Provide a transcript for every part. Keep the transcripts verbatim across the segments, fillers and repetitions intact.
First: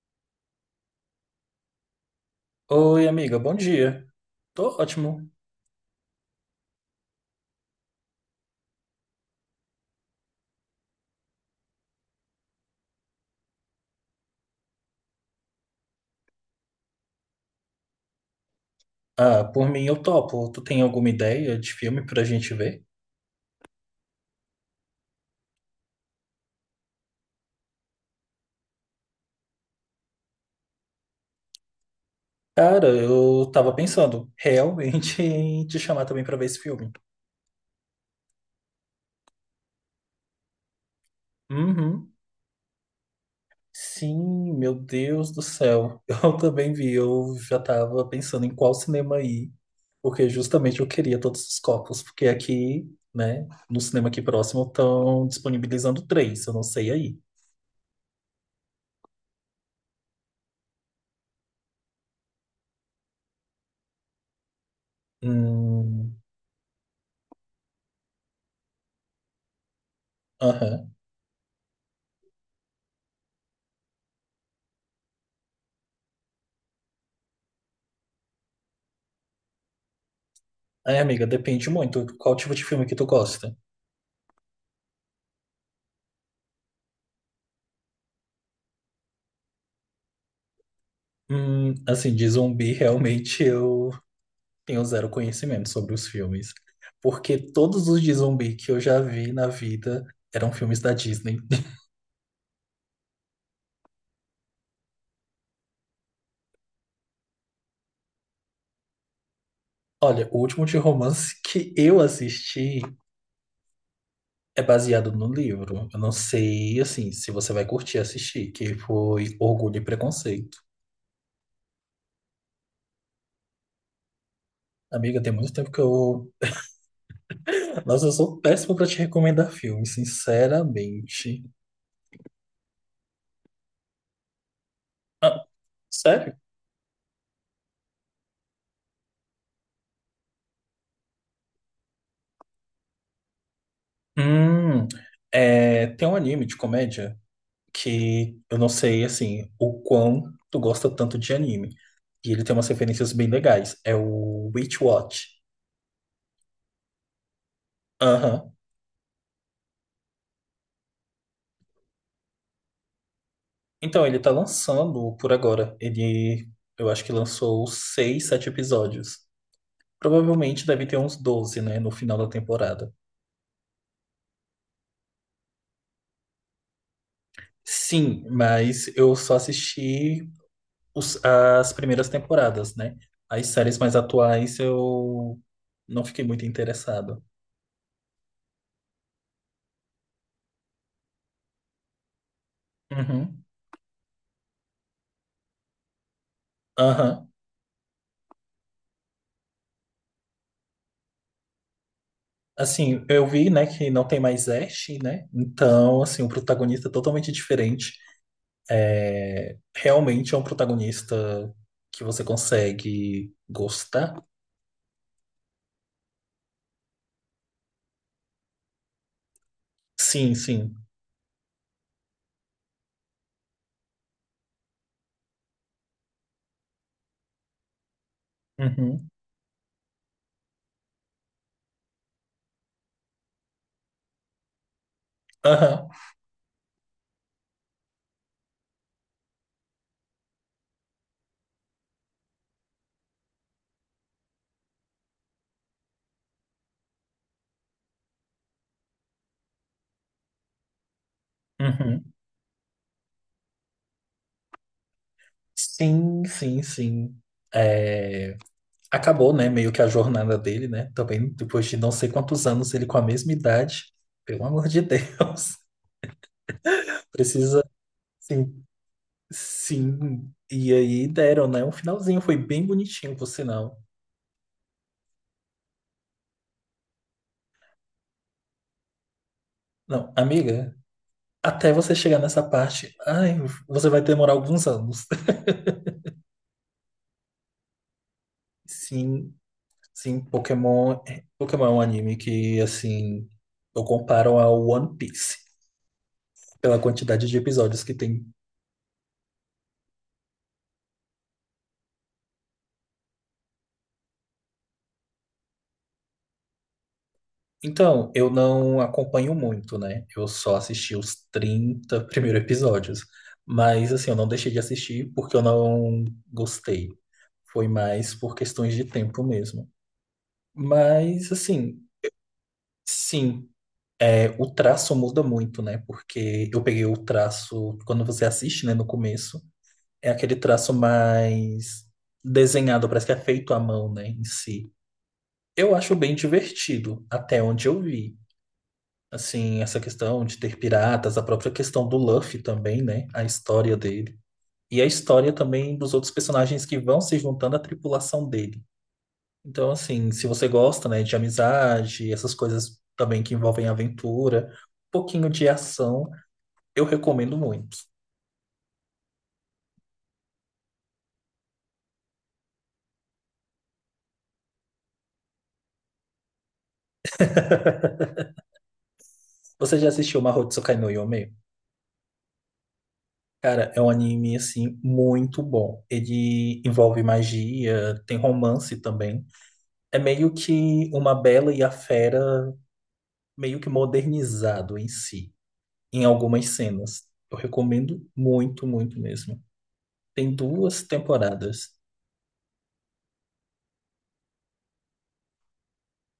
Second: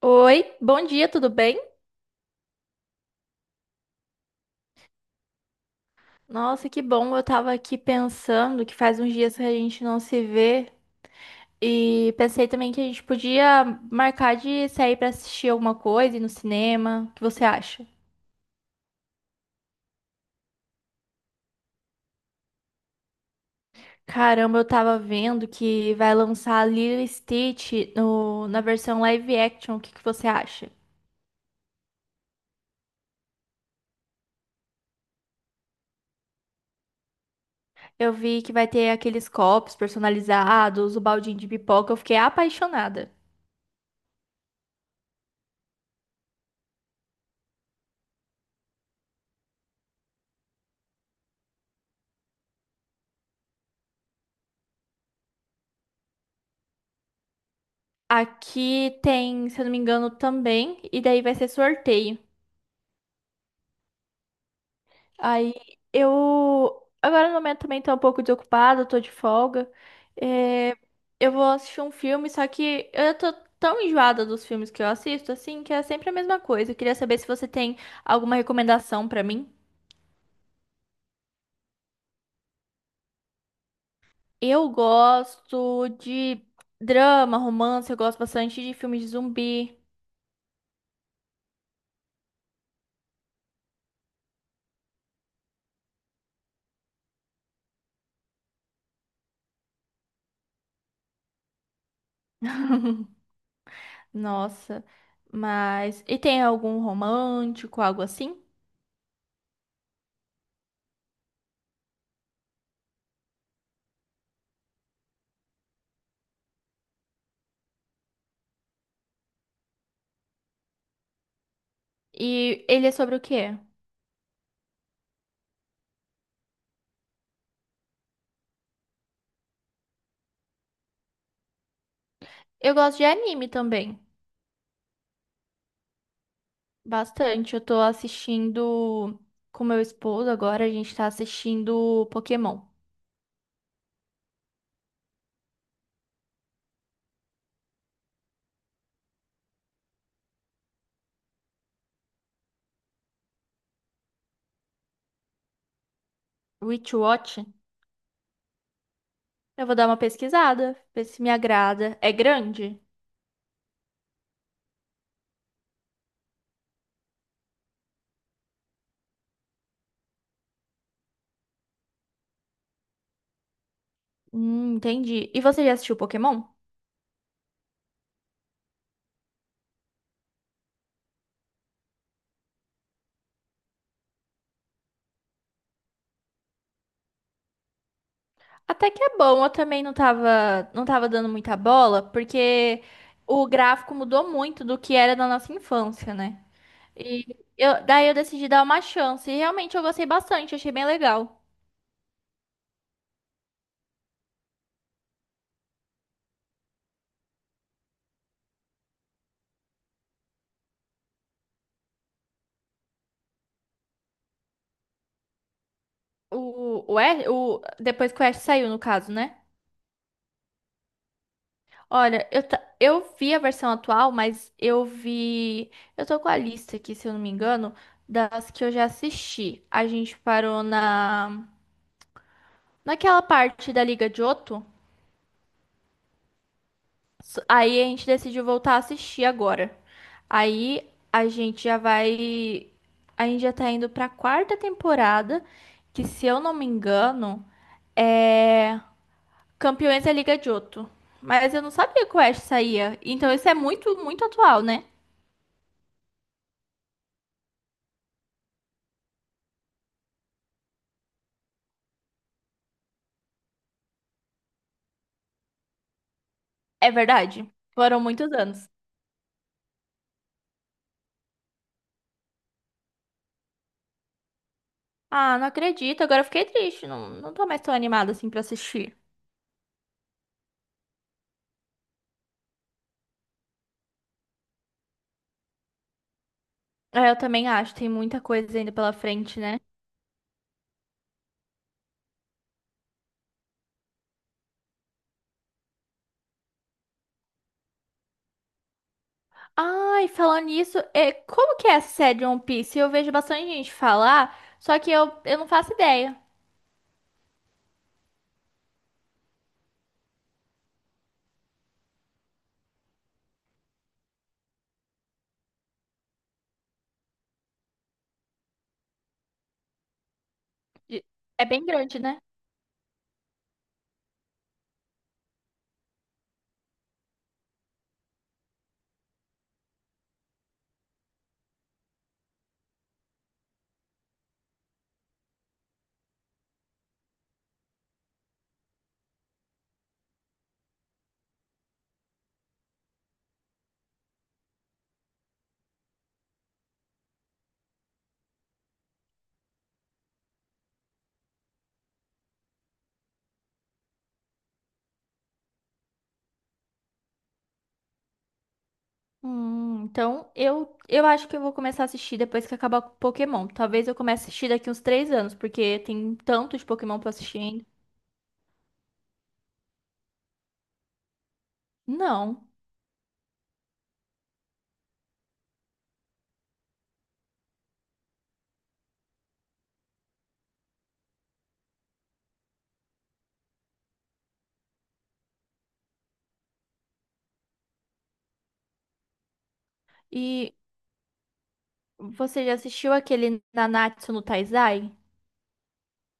Oi, bom dia, tudo bem? Oi, amiga, bom dia. Tô ótimo. Nossa, que bom. Eu tava aqui pensando que faz uns dias que a gente não se vê e pensei também que a gente podia marcar de sair pra assistir alguma coisa, ir no cinema. O que você acha? Ah, por mim eu topo. Tu tem alguma ideia de filme pra gente ver? Caramba, eu tava vendo que vai lançar Lilo e Stitch no, na versão live action. O que que você acha? Cara, eu tava pensando realmente em te chamar também pra ver esse filme. Eu vi que vai ter aqueles copos personalizados, o baldinho de pipoca. Eu Uhum. fiquei apaixonada. Sim, meu Deus do céu. Eu também vi, eu já tava pensando em qual cinema ir, porque justamente eu queria todos os copos, porque aqui, né, no cinema aqui próximo estão disponibilizando três, eu não sei aí. Aqui tem, se eu não me engano, também, e daí vai ser sorteio. Aí Hum, eu. Agora no momento também tô um pouco desocupada, tô de folga. É, aham. eu vou assistir um filme, só que eu tô tão enjoada dos filmes que eu assisto, assim, que é sempre a mesma coisa. Eu queria saber se você tem alguma recomendação pra mim. É, amiga, depende muito. Qual tipo de filme que tu gosta? Eu gosto de drama, romance, eu gosto bastante de filmes de zumbi. Hum, assim, de zumbi, realmente eu tenho zero conhecimento sobre os filmes. Porque todos os de zumbi que eu já vi na vida eram filmes da Disney. Nossa, mas. E tem algum romântico, algo assim? Olha, o último de romance que eu assisti é baseado no livro. Eu não sei, assim, se você vai curtir assistir, que foi Orgulho e Preconceito. E ele é sobre o quê? Amiga, tem muito tempo que eu. Nossa, eu sou péssimo pra te recomendar filme, sinceramente. Eu gosto de anime também. Ah, sério? Bastante. Eu tô assistindo com meu esposo agora, a gente tá assistindo Pokémon. Hum, é, tem um anime de comédia que eu não sei, assim, o quão tu gosta tanto de anime. E ele tem umas referências bem legais. É o Witch Watch. Witch Watch. Aham. Eu vou dar uma pesquisada, ver se me agrada. É grande? Então, ele tá lançando por agora. Ele, eu acho que lançou seis, sete episódios. Provavelmente deve ter uns doze né, no final da temporada. Hum, entendi. E você já assistiu Pokémon? Sim, mas eu só assisti os- as primeiras temporadas, né? As séries mais atuais eu não fiquei muito interessado. Até que é bom, eu também não tava, não tava dando muita bola, porque Uhum. o gráfico mudou muito do que era na nossa infância, né? E Aham. eu, daí eu decidi dar uma chance, e realmente eu gostei bastante, achei bem legal. Assim, eu vi, né, que não tem mais Ash, né? Então, assim, o protagonista é totalmente diferente. É, realmente é um protagonista que você consegue gostar. O, o, Ash- o, depois que o Ash saiu, no caso, né? Sim, sim. Olha, eu, ta- eu vi a versão atual, mas eu vi. Eu tô com a lista aqui, se eu não me engano, das que eu já Uhum. assisti. A gente parou na naquela parte da Liga de Johto. Aham. S- Aí a gente decidiu voltar a assistir agora. Aí a gente já vai. A gente já tá indo pra quarta temporada, que se eu não me engano, é. Campeões da Liga de Johto. Mas eu não sabia Uhum. que o Ash saía. Então isso é muito, muito atual, né? Sim, sim, sim. É, acabou, né, meio que a jornada dele, né? Também depois de não sei quantos anos ele com a mesma idade. Pelo amor de Deus. É verdade. Precisa, Foram muitos sim, anos. Sim, e aí deram, né? Um finalzinho, foi bem bonitinho, por sinal. Ah, não acredito. Agora eu fiquei triste. Não, não tô mais tão animada assim pra assistir. Não, amiga, até você chegar nessa parte, ai, você vai demorar alguns anos. É, eu também acho. Tem muita coisa ainda pela Sim, frente, né? sim, Pokémon, é- Pokémon é um anime que, assim, eu comparo ao One Piece pela quantidade de episódios que tem. Ai, falando nisso, é, como que é essa série de One Piece? Eu vejo bastante gente falar, só que eu, eu não faço ideia. Então, eu não acompanho muito, né? Eu só assisti os trinta primeiros episódios. Mas, assim, eu não deixei de assistir porque eu não gostei. Foi mais por questões de tempo mesmo. De- Mas, É bem assim, grande, né? sim, é, o traço muda muito, né? Porque eu peguei o traço, quando você assiste, né, no começo, é aquele traço mais desenhado, parece que é feito à mão, né, em si. Eu acho bem divertido, até onde eu vi. Assim, essa questão de ter piratas, a própria questão do Luffy também, né? A história dele. E a história também dos outros personagens que vão se juntando à tripulação dele. Então, assim, se você gosta, né, de amizade, essas coisas também que envolvem aventura, um pouquinho de ação, eu recomendo muito. Hum, então eu, eu acho que eu vou começar a assistir depois que acabar o Pokémon. Talvez eu comece a assistir daqui uns três anos, porque tem tanto de Pokémon pra assistir ainda. Você já assistiu Mahoutsukai no Yome? Não. Cara, é um anime, assim, muito bom. Ele envolve magia, tem romance também. É meio que uma Bela e a Fera, meio que modernizado em si, em algumas cenas. Eu recomendo muito, muito mesmo. Tem E duas temporadas. você já assistiu aquele Nanatsu no Taizai?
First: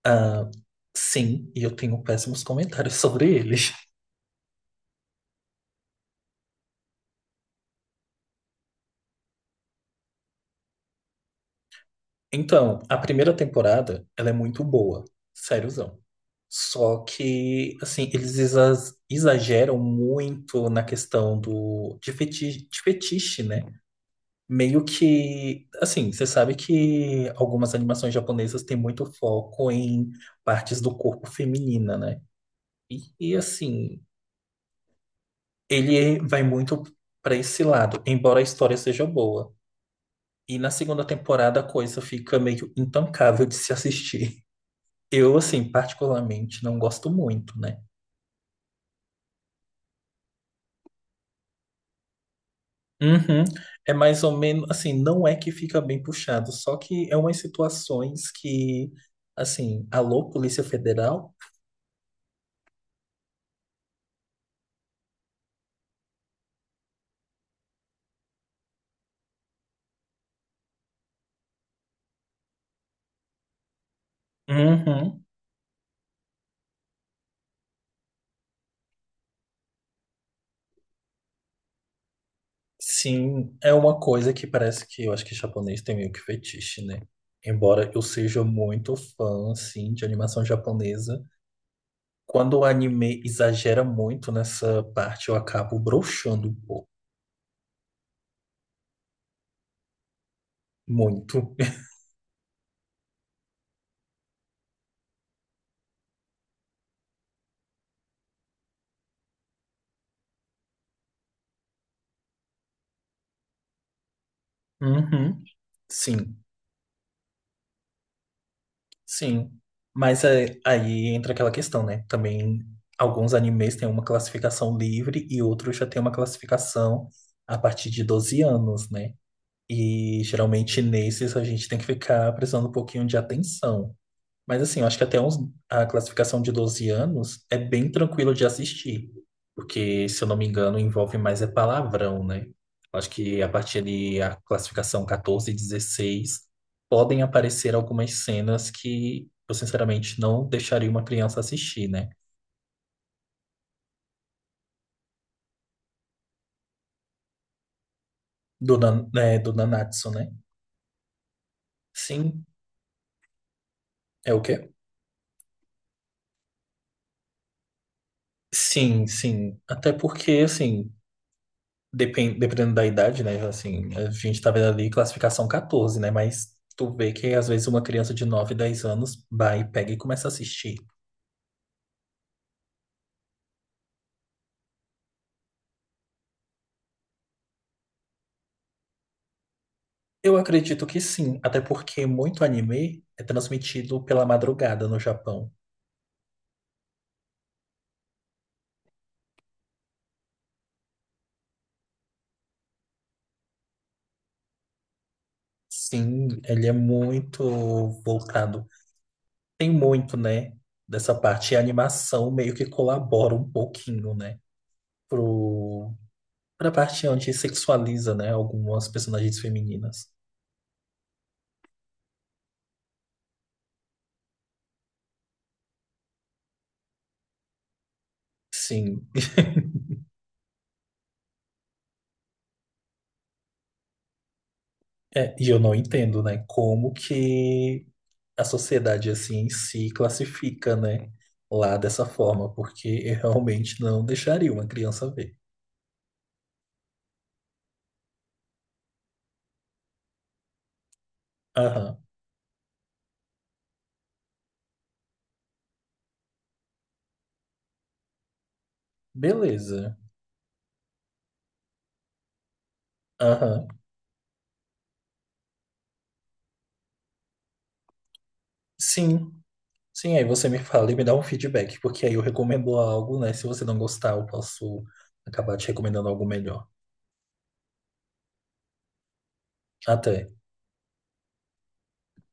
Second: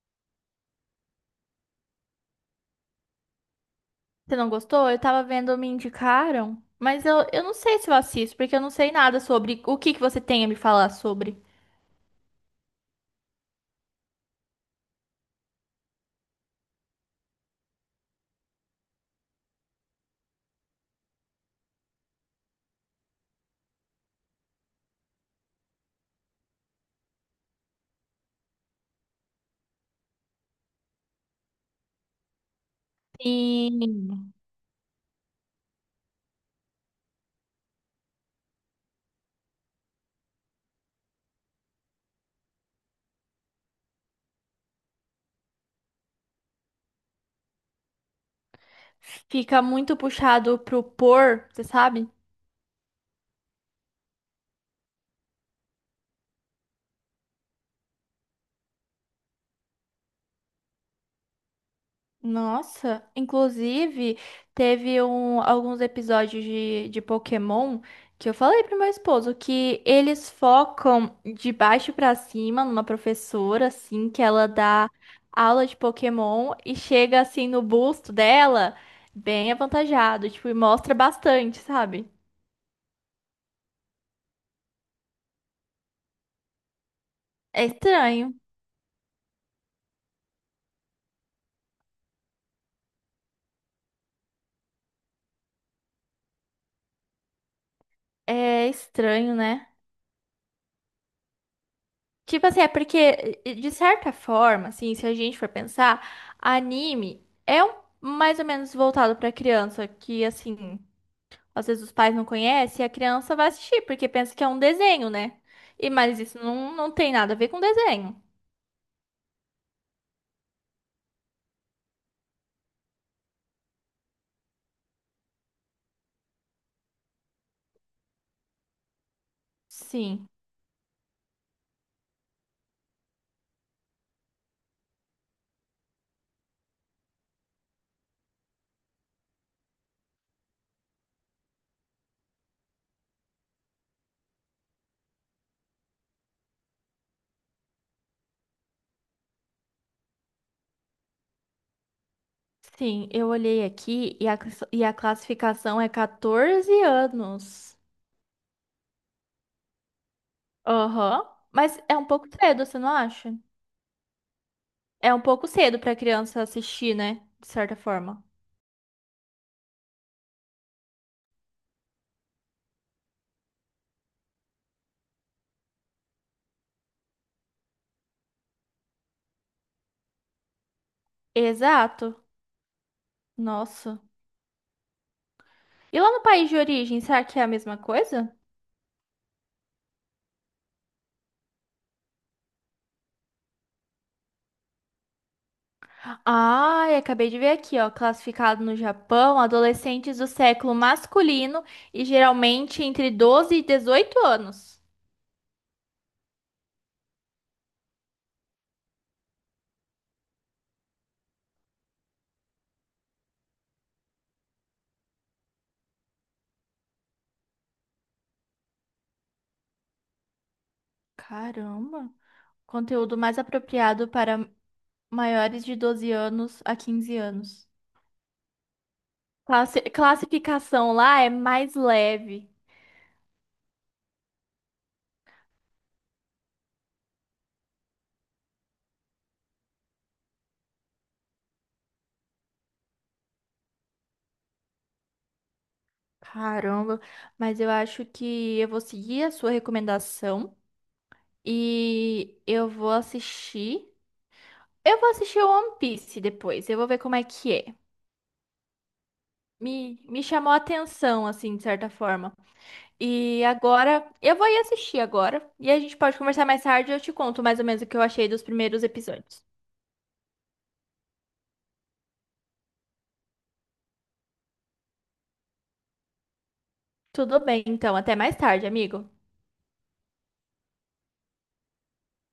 Ah, sim, e eu tenho péssimos comentários sobre ele. Você não gostou? Eu tava vendo, me indicaram. Mas eu, eu não sei se eu assisto, porque eu não sei nada sobre o que que você tem a me falar sobre. Então, a primeira temporada, ela é muito boa, sériozão. Só que, assim, eles exa- exageram muito na questão do de fetiche, de fetiche, né? Meio que, assim, você sabe que algumas animações japonesas têm muito foco em partes do corpo feminina, né? E, e, assim, E ele vai muito para esse lado, embora a história seja boa. E na segunda temporada a coisa fica meio intancável de se assistir. Eu, assim, particularmente não gosto muito, né? fica muito puxado pro por, você sabe? Uhum. É mais ou menos, assim, não é que fica bem puxado, só que é umas situações que, assim, alô, Polícia Federal? Nossa, inclusive teve um, alguns episódios de, de Pokémon que eu falei pro meu esposo que eles focam de baixo pra cima numa professora, assim, que ela dá Uhum. aula de Pokémon e chega assim no busto dela, bem avantajado, tipo, e mostra bastante, sabe? Sim, é uma coisa que parece que eu acho que japonês tem meio que fetiche, né? É Embora eu estranho, seja muito fã, assim, de animação japonesa, quando o anime exagera muito nessa parte, eu acabo broxando um pouco. é estranho, né? Muito. Tipo assim, é porque, de certa forma, assim, se a gente for pensar, anime é um- mais ou menos voltado pra criança, que, assim, às vezes os pais não conhecem e a criança vai assistir, porque pensa que é um desenho, né? Uhum. E, mas isso Sim, não, não tem nada a ver com desenho. sim. Mas é, aí entra aquela questão, né? Também alguns animes têm uma classificação livre e outros já têm uma classificação a partir de doze anos, né? E Sim, geralmente nesses a gente tem que ficar prestando um pouquinho de atenção. Mas assim, eu acho que até uns, a classificação de doze anos é bem tranquilo de assistir. Porque, se eu não me engano, envolve mais é palavrão, né? Eu acho que a partir de a classificação catorze e dezesseis podem aparecer algumas cenas que eu, sinceramente, não deixaria uma criança assistir, né? sim, eu olhei aqui e a, class- e a classificação é catorze anos. Do, nan, né, do Nanatsu, né? Aham. Mas é um pouco Sim, cedo, você não acha? é o quê? É um pouco cedo pra criança assistir, né? De certa forma. Sim, sim. Até porque, assim, depen- dependendo da idade, né? Assim, a gente tá vendo ali classificação quatorze, né? Mas tu vê que às vezes uma criança de nove dez anos vai, pega e começa a assistir. Exato. Nossa. E lá no país de origem, será que é a mesma coisa? Eu acredito que sim, até porque muito anime é transmitido pela madrugada no Japão. Ai, acabei de ver aqui, ó. Classificado no Japão, adolescentes do século masculino e geralmente entre doze e dezoito anos. Sim, ele é muito voltado. Tem muito, né, dessa parte. E a animação meio que colabora um pouquinho, né, pro, pra parte onde sexualiza, né, algumas personagens femininas. Caramba. Conteúdo mais apropriado para maiores de doze anos a quinze anos. Sim, Classi- classificação lá é mais leve. É, e eu não entendo, né? Como que a sociedade assim em si classifica, né? Lá dessa forma, porque eu realmente não deixaria uma criança ver. Caramba. Mas eu acho que eu vou seguir a sua recomendação Aham, e eu vou assistir. Eu vou assistir o One Piece depois, eu vou ver como é que é. beleza. Me, me chamou a atenção, assim, de certa forma. E Aham, agora, eu vou ir assistir agora, e a gente pode conversar mais tarde e eu te conto mais ou menos o que eu achei dos primeiros sim. episódios. Sim, aí você me fala e me dá um feedback, porque aí eu recomendo algo, né? Se você não gostar, eu posso acabar te recomendando algo melhor. Tudo bem, então, até mais tarde, amigo. Até.